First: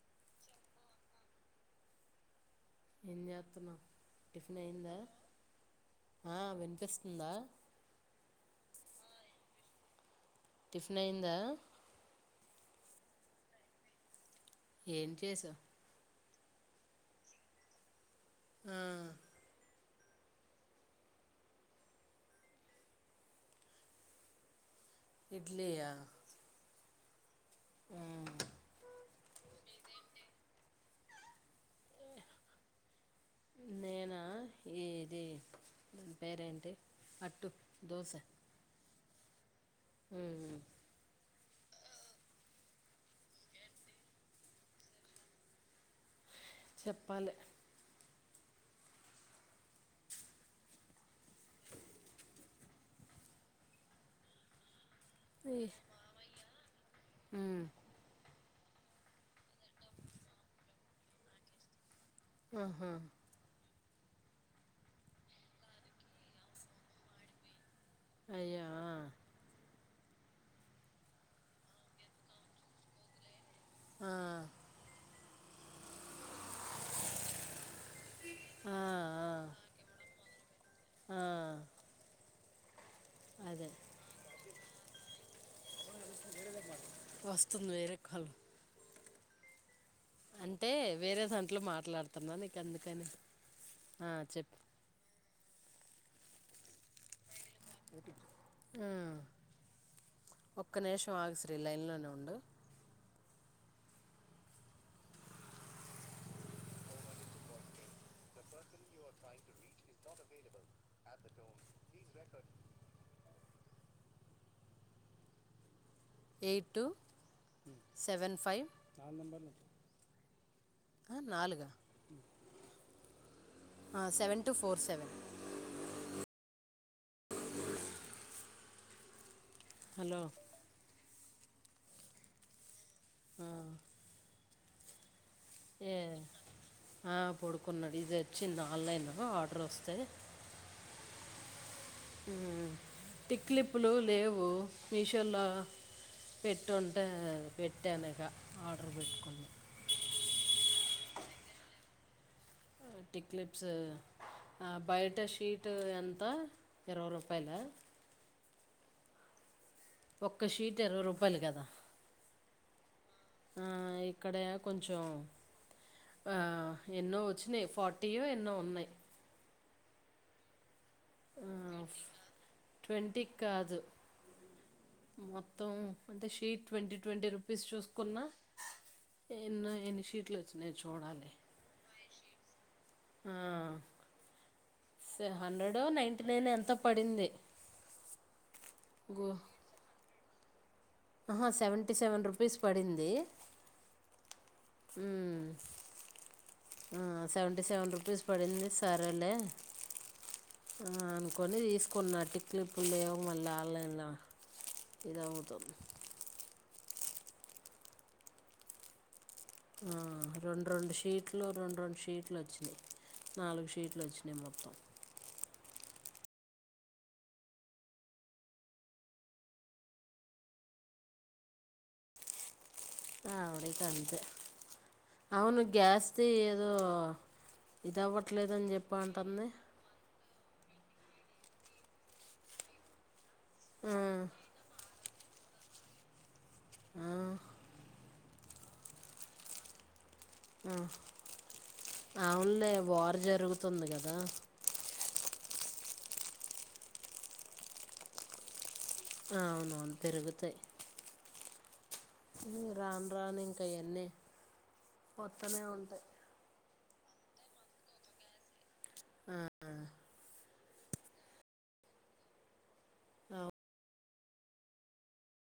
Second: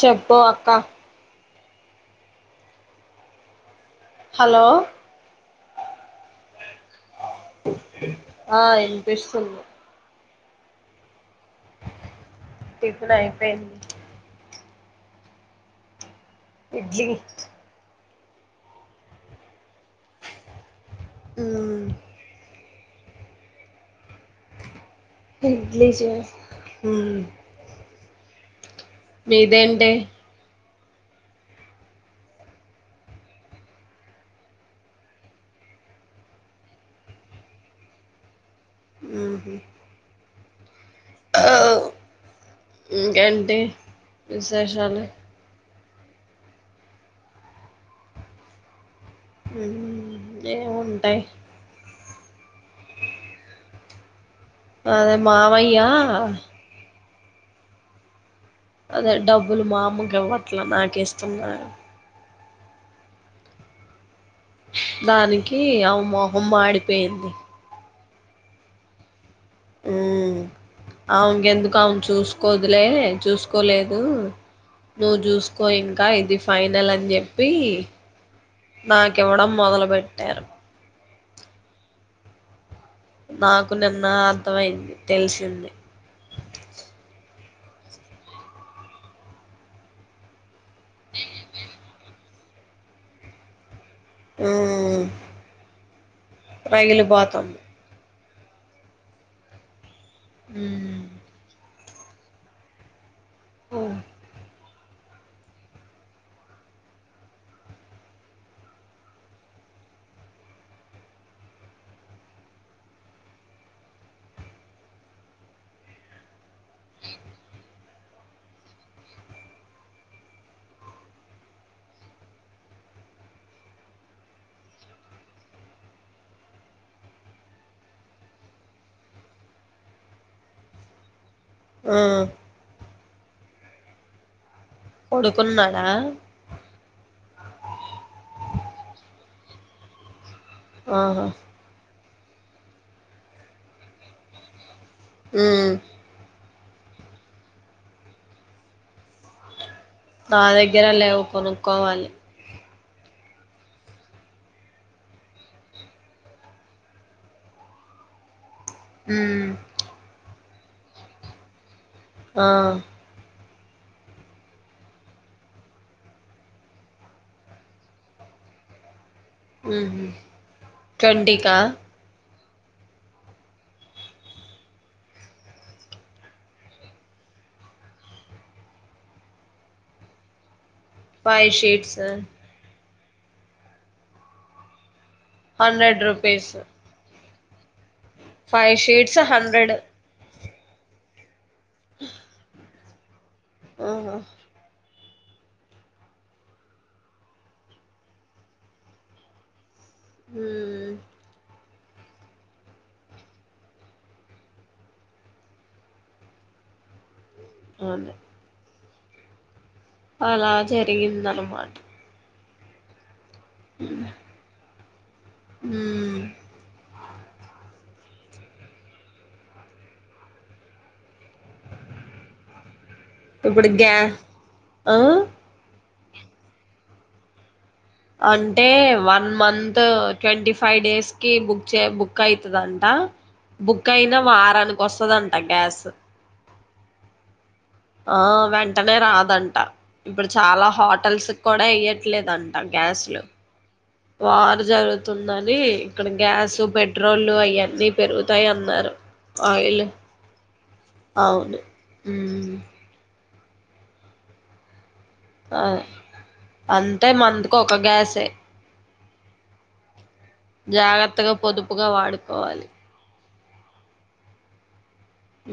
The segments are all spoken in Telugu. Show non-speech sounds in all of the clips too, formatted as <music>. చెప్పు అక్క ఏం చేస్తున్నా టిఫిన్ హలో అయిందా ఆ వినిపిస్తుందా ఆ వినిపిస్తోంది టిఫిన్ అయ్యిందా టిఫిన్ అయిపోయింది ఏం చేసావు ఇడ్లీ ఆ ఉ ఇడ్లీ ఇడ్లీయా చేశా ఆ, మీదేంటి నేనా నేను ఇది దాని పేరేంటి అట్టు దోశ ఉ ఉమ్, ఇంకేంటి విశేషాలు చెప్పాలి ఏముంటాయి అదే మామయ్యా అ అదే డబ్బులు మా అమ్మగా ఇవ్వట్లేదు నాక ఇస్తున్నారు ఆహా దానికి ఆమె మోహం మాడిపోయింది అయ్యో ఉ అమెకి ఎందుకు ఆమె చూసుకోదులే చూసుకో చూసుకోలేదు ఆ, ఆ, నువ్వు చూసుకో ఇంకా ఇది ఫైనల్ అని చెప్పి ఆ, నాకివ్వడం మొదలు బెట్టారు ఆ, అదే నాకు నిన్న అర్థం అయింది తెలిసింది. వస్తున్నాయెరేఖ్ఖలు అంటే వేరే దాంట్లో మాట్లాడుతున్న నీకు అందుకని ఆ, చెప్పు హ్మ్ రగిలి పోతాం హ్మ్ ఒక్క మ్మ్ నిమిషం ఆగు శ్రీ లైన్ లో హ్మ్ <inaudible> ఎయిట్ టూ సెవెన్ ఫైవ్ ఆ నాలుగ seven two four seven hello ఆ.... ఆ.. పడుకున్నాడా ఏ ఆ పొడుకున్నా ఇది వచ్చి ఆన్లైన్లో ఆర్డర్ వస్ స ఆహా టిక్లిప్పులు లేవు మీషోలా మ్మ్ పెట్టుంటే పెట్టానిగ ఆర్డర్ పెట్టుకొని నా దగ్గర లేవు కొనుక్కోవాలి టిక్లిప్స్ బయట షీటు ఎంత ఇరవై రూపాయలా హ్మ్ ఒక షీట్ ఇరవై రూపాయలు కదా ఆ.. ఆ.. ఇక్కడ కొంచెం ఆ ఎన్నో వచ్చినీ ఫార్టీయో ఎన్నో ఉన్నాయ్ హ్మ్ హు ట్వంటీకా ట్వంటీ క్కాదు మొత్తం అంటే షీట్ ట్వంటీ ట్వంటీ రూపీస్ చూసుకున్న ఎన్నో ఎన్ని షీట్లు చు ఫైవ్ షీట్స్ ఆ ఆ.. సెహ హండ్రడో హండ్రెడ్ నైంటీ నైన్ రూపీస్ ఎంతో పడింది. ఫైవ్ షీట్స్ గు హండ్రెడ్ ఆహా సెవెంటీ సెవెన్ రుపీస్ పడింది. ఆహా హ్మ్ హ్మ్ సెవెంటీ సెవెన్ రూపీస్ పడింది సరేలే మ్మ్ ఆ అనుకొని తీస్ కున్న టిక్లిప్పులు లేవు మళ్ళ ఆన్లైన్లో ఇది అవుతో. ఆంది హ్మ్ రెండు రెండు షీట్లు జరిగిందనమాట రెండు రెండు షీట్లు వచ్చినీ నాలుగు షీట్లు వచ్చినీ మొత్తం హ్మ్ ఇప్పుడు గ్యా అవుడికంతె ఆ అవును గ్యాస్ ది ఏదో. ఇది అవ్వట్లేదని అంటే చెప్పి వన్ అంటుంది మంతో ట్వంటీ ఫైవ్ డేస్ కి బుక్ చె బుక్ అయితదంట బుక్ ఆ, అయినా వారానికి వస్ స్తదంట గ్యాస్ ఆ..... ఆ వెంటనే రాదంట ఇప్పుడు చాలా ఆ. హోటల్స్ కూడా ఇయ్యట్లేదంట అవునులే వార్ గ్యాస్లు జరుగుతుంది కదా వారు జరుగుతుందని ఇక్కడ గ్యాస్ పెట్రోల్ అవన్నీ పెరుగుతాయి అన్నారు ఆయిల్ అవునవును పెరుగుతాయి అవును మ్మ్ రాను రాను ఇంకా అవన్నీ అ పొత్తనే ఉంటాయి అంతే మందుకు ఒక గ్యాసే హ్మ్ హు జాగ్రత్తగా పొదుపుగా వాడుకోవాలి ఆప్ ఉ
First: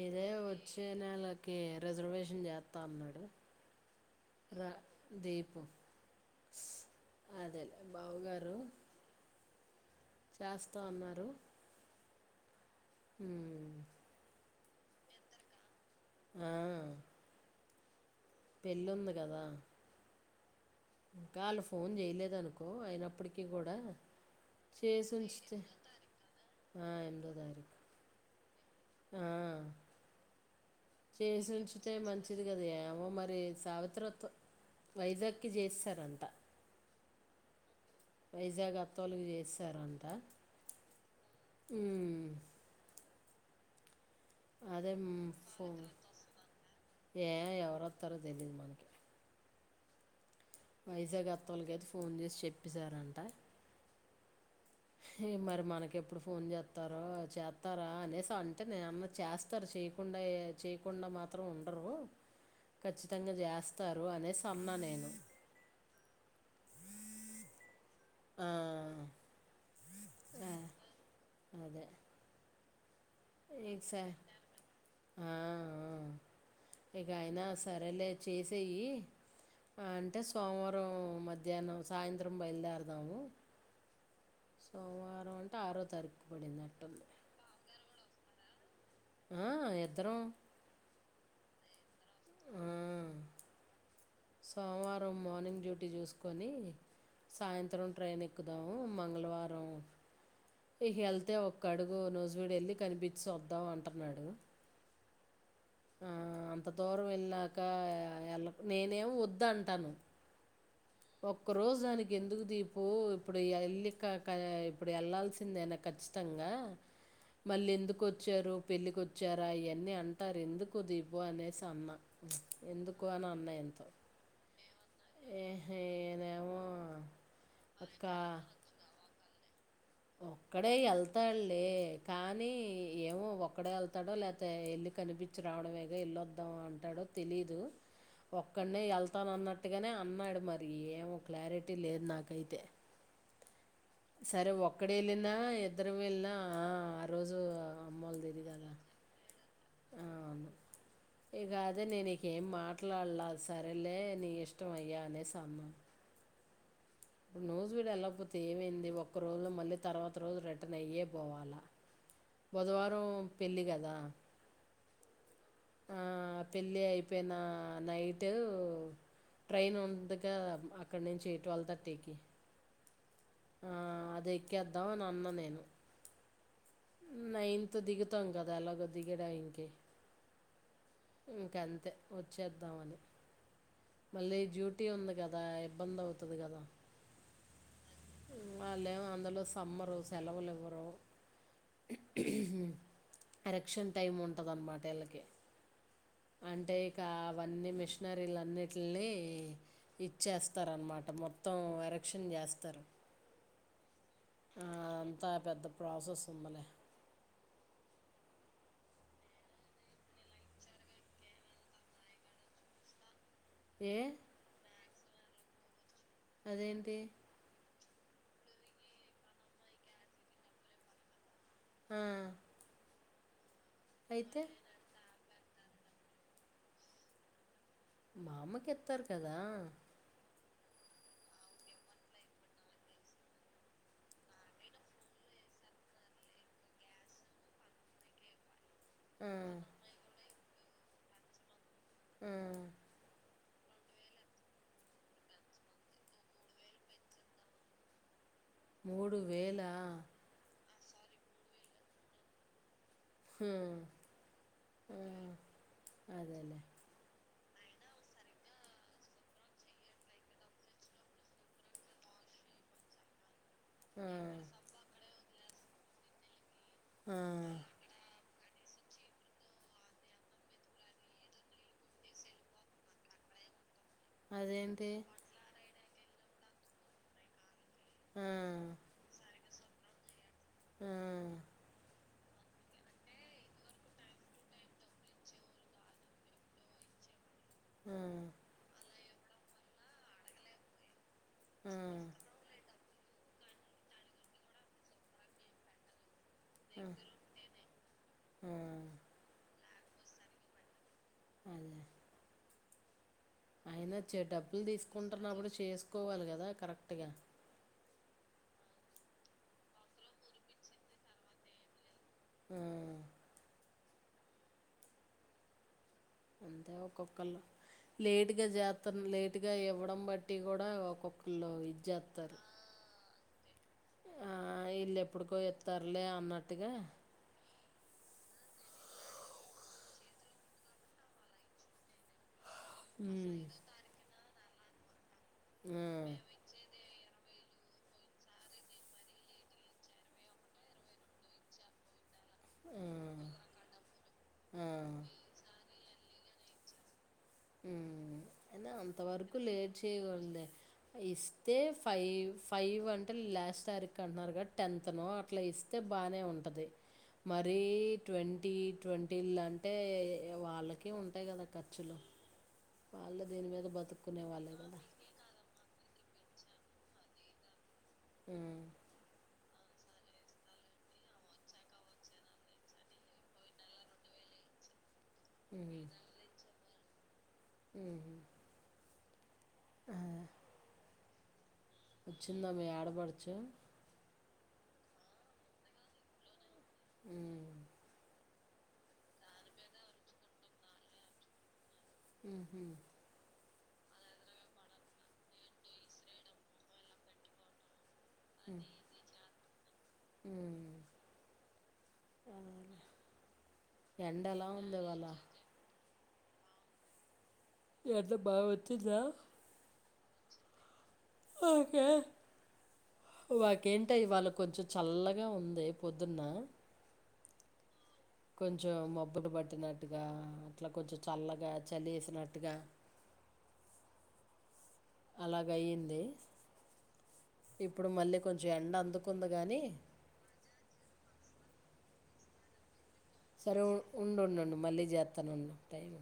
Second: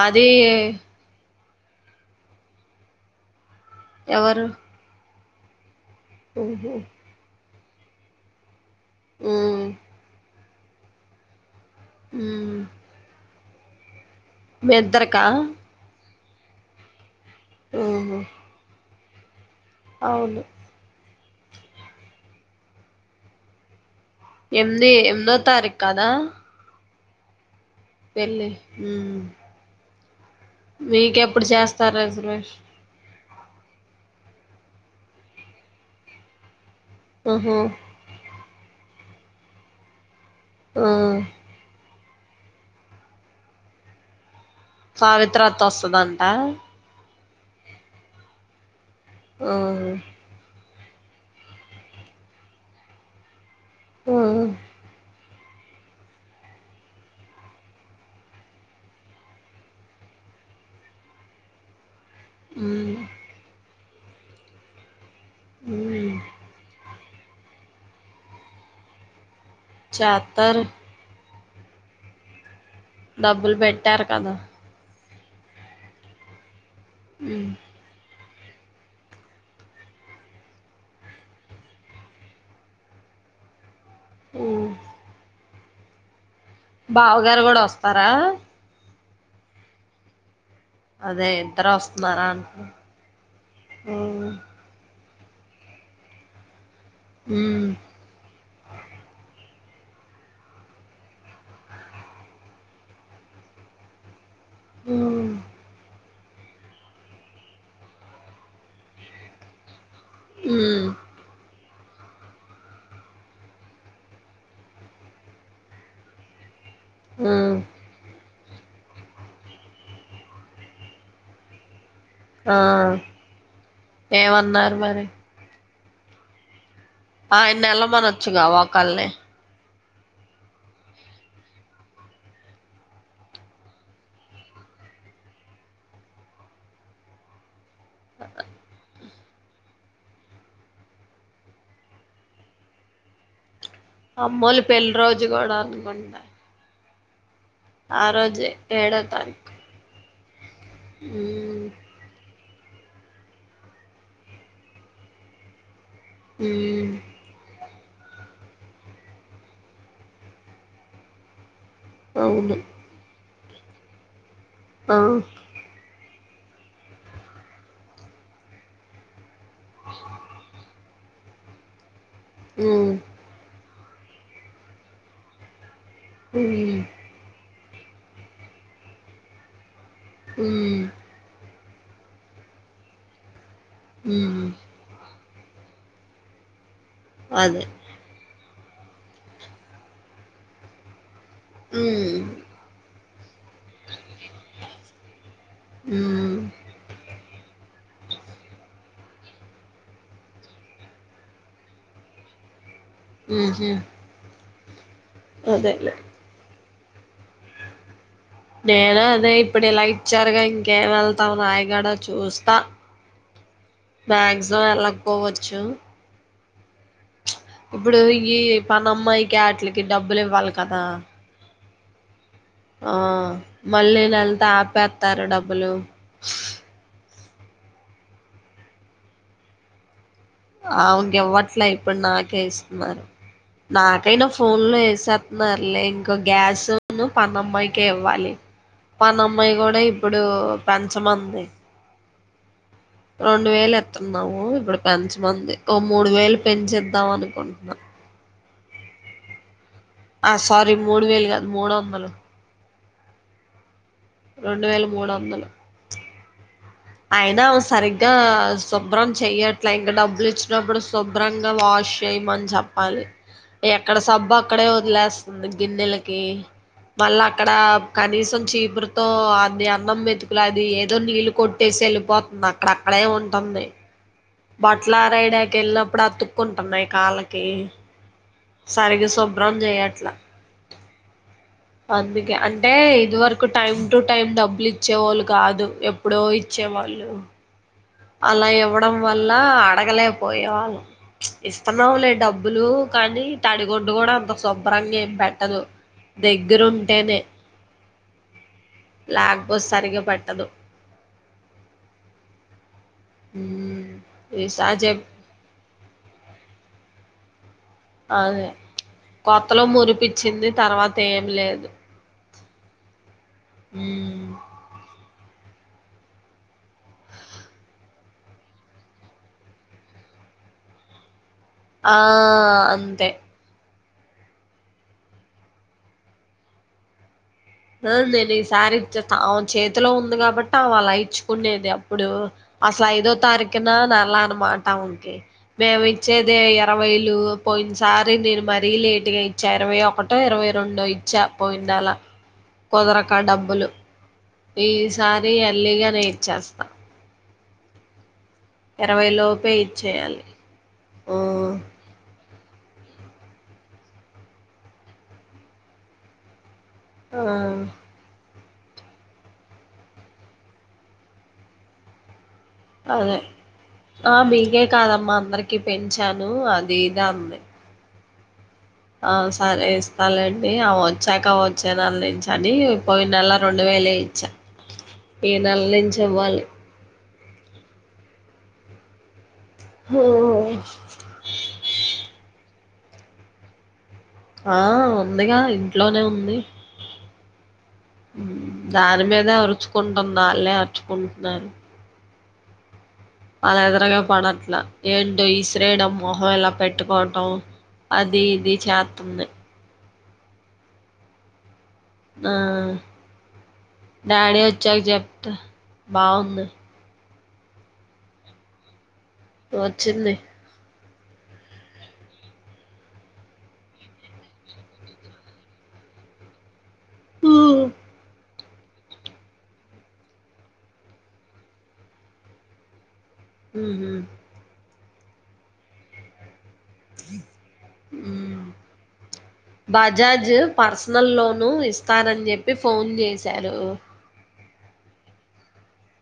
ఏదే వచ్చేనేల ఓకే రిజర్వేషన్ చేతా అన్నాడు ఎవరు రా దీపు హ్మ్ హు అదే బావుగారు ఉ చేస్తా ఉన్నారు ఉ మీ ఇద్దరికా ఆ ఉహూ ఇల్లుంది కదా అవును ఇంకా వాళ్ళు ఫోన్ చేయలేదు అనుకో అయినప్పటికీ కూడా ఎమ్ది చేసి ఉంచితే ఎమిధోతరికు కాదా ఆ, ఎనిమిదో తారీఖు వెళ్ళి హెన్ ఆ చేసి ఉంచితే మంచిది కద ఏమో మ వె సావిత్రత్వ వైజాగ్కి చేస్తార అంతా ఆహా వైజాగ్ అత్త ఒళ్ళకి చేసేసరంట ఆ అదే మ్, సావిత్ర అత్త ఫోన్ వస్తుదంట ఏ ఎవరు వస్తారో తెలిదు మనకి ఆ వైజాగ్ అత్త వాళకీ ఐతే ఫోన్ చేసి చెప్పసారంట హా ఏ మరి మనకెప్పుడు ఫోన్ చేస్తారో చేస్తారా అనేసి అంటే నేన్నా చేస్తారు చేయకు కుండా చేయకుండా మాత్రం ఉండరు మ్మ్ కఖచ్చితంగా చేస్తారు అనేసి అన్నా నేను ఉ ఆ చత్తరు అదే డబ్బులు ఇక స పెట్టారు కదా ఆ ఇక అయినా మ్మ్ సరేలే చేసేయి అంటే సోమవారం మధ్యాహ్నం సాయంత్రం బయలుదేరదాము మ్మ్ సోమవారం అంటే ఆరో తారీఖు పడిందట్టుంది బావగారు కూడా వస్తారా ఆ ఇద్దరం అదే ఇద్దరు వస్తున్నారా అంట ఆ సోమవారం మార్నింగ్ డ్యూటీ చూస్కొని సాయంత్రం ట్రైన్ ఎక్కుదాము మంగళవారం ఇకెళ్తే ఒక్క అడుగు నూజివీడేళ్ళి కనిపించద్దాం అంటన్నాడు. మ్మ్ ఆ అంత దూరం వెళ్ళాక వెల్ నేనేమో వద్దంటన్న ఉమ్ ఒక్క రోజ్ జ్దానికి ఎందుకు దీపు ఇప్పుడెల్లి క క ఇప్పుడు వెళ్లాల్సిందేనా ఖచ్చితంగా మళ్ళెందుకొచ్చారు పెళ్ళికొచ్చారా ఇవన్నీ అంటారు ఎంద్ కుదిపో అనేసన్న ఆ ఏమన్నార్మరి నేనేమో ఆయన్నెల్లమనచ్చుగా ఒకల్నే ఒక్కడే వెళ్తాడ్లే కానీ ఏమో ఒక్కడే వెళ్తాడో లేకపోతే వెళ్ళి కనిపించి రావడమేగా వెళ్లొద్దాం అంటాడో తెలీదు ఒక్కడ్నే వత్తానన్నట్టుగానే అన్నాడు మరి ఏమో క్లారిటీ లేద్ నాకైతే అమ్మోల్ పెళ్ కెళ్ళిన ఇద్దరమేళ్ళిన ఆ రోజే ఏడో తారీఖు ఉమ్ ఇగదే నేని కేం మాట్లాడ్ల సరేలే నీ ఇష్టం అయ్యా అనేసన్న మ్మ్ ఇప్పుడు నూజ్ వెళ్ళక పోతే ఏమైంది ఒక్క రోజులో మళ్ళీ తర్వాత రోజు రిటర్న్ అయ్యే పోవాలా అవును బుధవారం పెళ్లి కదా ఆ ఆ పెళ్ళి అయిపోయిన నైట్ ట్రైన్ ఉందిగా అక్ అక్కడ్నుంచి ట్వల్ థర్టీకీ మ్మ్ ఆ అదేక్కేద్దాం అనన్న నేను మ్మ్ సో దిగుతాం కదా ఎలాగో దిగే టైమ్కి ఉమ్మ్ <unintelligible> వచ్చేద్దామని మళ్ళీ ఉమ్ డ్యూటీ ఉంది కద దా ఇబ్బందవుతది కదా అదే మ్మ్ వాళ్లేం అందులో సమ్మరు సెలవలివ్వరు. ఉమ్మ్ ఎరక్షన్ టైం ఉంటదన్నమాట వీళ్ళకి ఉమ్ అంటే ఇకా అవన్నీ మిష్నరీలన్నిట్లిని ఇచ్చేస్తారనమాట మొత్తం ఎరక్షన్ చేస్తరు. మ్మ్ హూ ఆ అంతా పెద్ద ప్రాసెస్ ఉందిలే నేను అదే ఇప్పుడు ఇలాగిచ్చారుగా ఇంకేం వెళ్తాం నాయీ గూడ చూస్తా ఏ మ్యాక్జిమమ్ వెళ్లక పోవచ్చు. అదేంటి ఇప్పుడు ఈ పన్నమ్మాయికి ఆట్లీకి డబ్బులివ్వాలి కదా ఆ ఆ మళ్ళీ అయితే నెల్తో ఆపేత్తారు డబ్బులు. అమ్మకిత్తారు కదా అమేకెవ్వట్లే ఇప్పుడు నాకే ఇస్తున్నారు నాకైనా ఫోన్ లో వేసేస్తున్నారులే ఇంకో గ్యాస్ పనమ్మాయికే ఇవ్వాలి ఆ, పనమ్మాయి కూడా ఇప్పుడు పెంచమంది ఉ రెండు వేలు ఎత్తున్నాము ఇప్పుడు పెంచమంది ఓ మూడు వేలు పెంచేద్దాం అనుకుంటున్నా మూడు వేలా ఆ సారీ మూడు వేలు కాదు మూడు వందలు హుమ్ రెండు వేల మూడు వందలు అదేలే అయినా ఆమె సరిగ్గా శుభ్రం చెయ్యట్ల ఇంక డబ్బులు ఇచ్చినప్పుడు శుభ్రంగా వాష్ చేయ మం చెప్పాలి ఎక్కడ ఆ, సబ్బు అక్కడే వదిలేస్తంది గిన్నెలకి ఆ, మళ్ళా అక్కడ కనీసం చీపురుతో అది అన్నం మెతుకుల అది ఏదో నీళ్ళు కొట్ చేసి వెళ్ళిపోతుంది అక్కడ అక్కడే ఉంటుంది అదేంటి బట్టలారేయడానికి వెళ్ళినప్పు అప్పుడు అతుక్కుంటున్నాయి కాళ్ళకి ఆ, సరిగ శుభ్రం చేయట్లా ఆ, అందు అంటే ఇది వరకు టైమ్ టు టైం డబ్బులు ఇచ్చేవోళ్ళు కాదు ఎప్పుడో ఇచ్చే వాళ్ళు ఆ, అలా ఇవ్వడం వల్ల అడగలేకపోయేవాళ్ళు ఆ, ఇస్తన్నావులే డబ్బులు కానీ తడిగుడ్డు కూడా అంత శుభ్రంగా ఏం పెట్టదు దగ్గర ఉంటేనే ఆ, లే సరిగ పెట్టదు <inaudible> ఉమ్, అయినా డబ్బులు ఈసారి చెప్ తీసుకుంటున్నప్పుడు చేసుకోవాలి కదా కరెక్టుగా అదె కొత్తలో మురిపిచ్చింది తర్వాత ఏం లేదు ఆమ్ ఉమ్ అంతే ఒక్కొక్కళ్ళు లేటుగా జాత్తం లేటుగా ఇవ్వడం బట్టి కూడా ఒక్కొక్క ఆ అంతే ఆ ఈళ్ళు ఎప్పుడుకో ఇత్తరులే అన్నట్టుగా ఏముంది లె ఈసారి ఇచ్చే ఆ చేతిలో ఉంది కాబట్టి అమె అలా ఇచ్చుకునేది అప్పుడు అసలు ఐదో ఉమ్ తారీఖున నెల్ల అన్నమాట ఉంది ఆ మేమి ఇచ్చేది ఇరవైలు పోయిన సారి నేను మరీ లేటుగా ఇచ్చా ఇరవై ఒకటో ఇరవై రెండో ఇచ్చా పోయిన నెలా కుదరక డబ్బులు ఆ ఆ ఈసారి ఎర్లీగానేే ఇచ్చేస్తా ఉ ఇరవై అంతవరకు లోపే లేట్ ఇచ్చేయాలి చేయకూడదు లే ఆ ఇస్తే ఫైవ్ ఫైవ్ అంటే లాస్ట్ తారీఖు అంటున్నారు కదా టెన్త్ ను అట్లా ఇస్తే బానే ఉంటది ఆ మరీ ట్వం మరీ ట్వంటీలు అంటే వాళ్ళకి ఉంటాయి కదా ఖర్చులు అదే వాళ్ళు దీని మీద ఆ బతుక్కునే వాళ్ళే బిగే కదా! కాదమ్మా అందరికి పెంచాను అది ఇది అంది మ్ <unintelligible> ఆ సరే ఇస్తా లేండి ఆమె వచ్చాక వచ్చే నెల నుంచి అని పోయి నెల రెండు వేలు నెలే ఇచ్ఛా <unintelligible> ఈ నెల నుంచి ఇవ్వాలి అ <unintelligible> ఆ వచ్చిందా మీ ఆడపడచు ఆ ఉందిగా ఇంట్లోనే ఉంది <unintelligible> దాని మీదే అరుచుకుంటుంది ఆళ్ళే అరుచుకుంటున్నారు ఉహూ అలా ఇద్దరికీ పడట్లా ఏంటో ఇసిరేయడం మొహం ఇలా పెట్టుకోవటం అది ఇది చేత్తంది ఉమ్ ఆ డాడీ ఎండెలా ఉంది వచ్చాక ఇవాళ? చెప్త బావుంది ఎట్ల బా వచ్చిందా వచ్చింది ఓకే మాకేంటే ఇవాళ కొంచెం చల్లగా ఉంది పొద్దున్న ఆ కొంచెం మబ్బులు పట్టినట్టుగా అట్లా కొంచెం చల్లగా చలేసినట్టుగా ఉహూ అలాగ అయ్యింది ఇప్పుడు మళ్ళీ ఊ కొంచెం ఎండ అందుకుంద గాని నువ్ ఇస్తారని చెప్పి ఫోన్ చే సరే ఉండుండు మళ్ళీ చేస్తానుండు టైం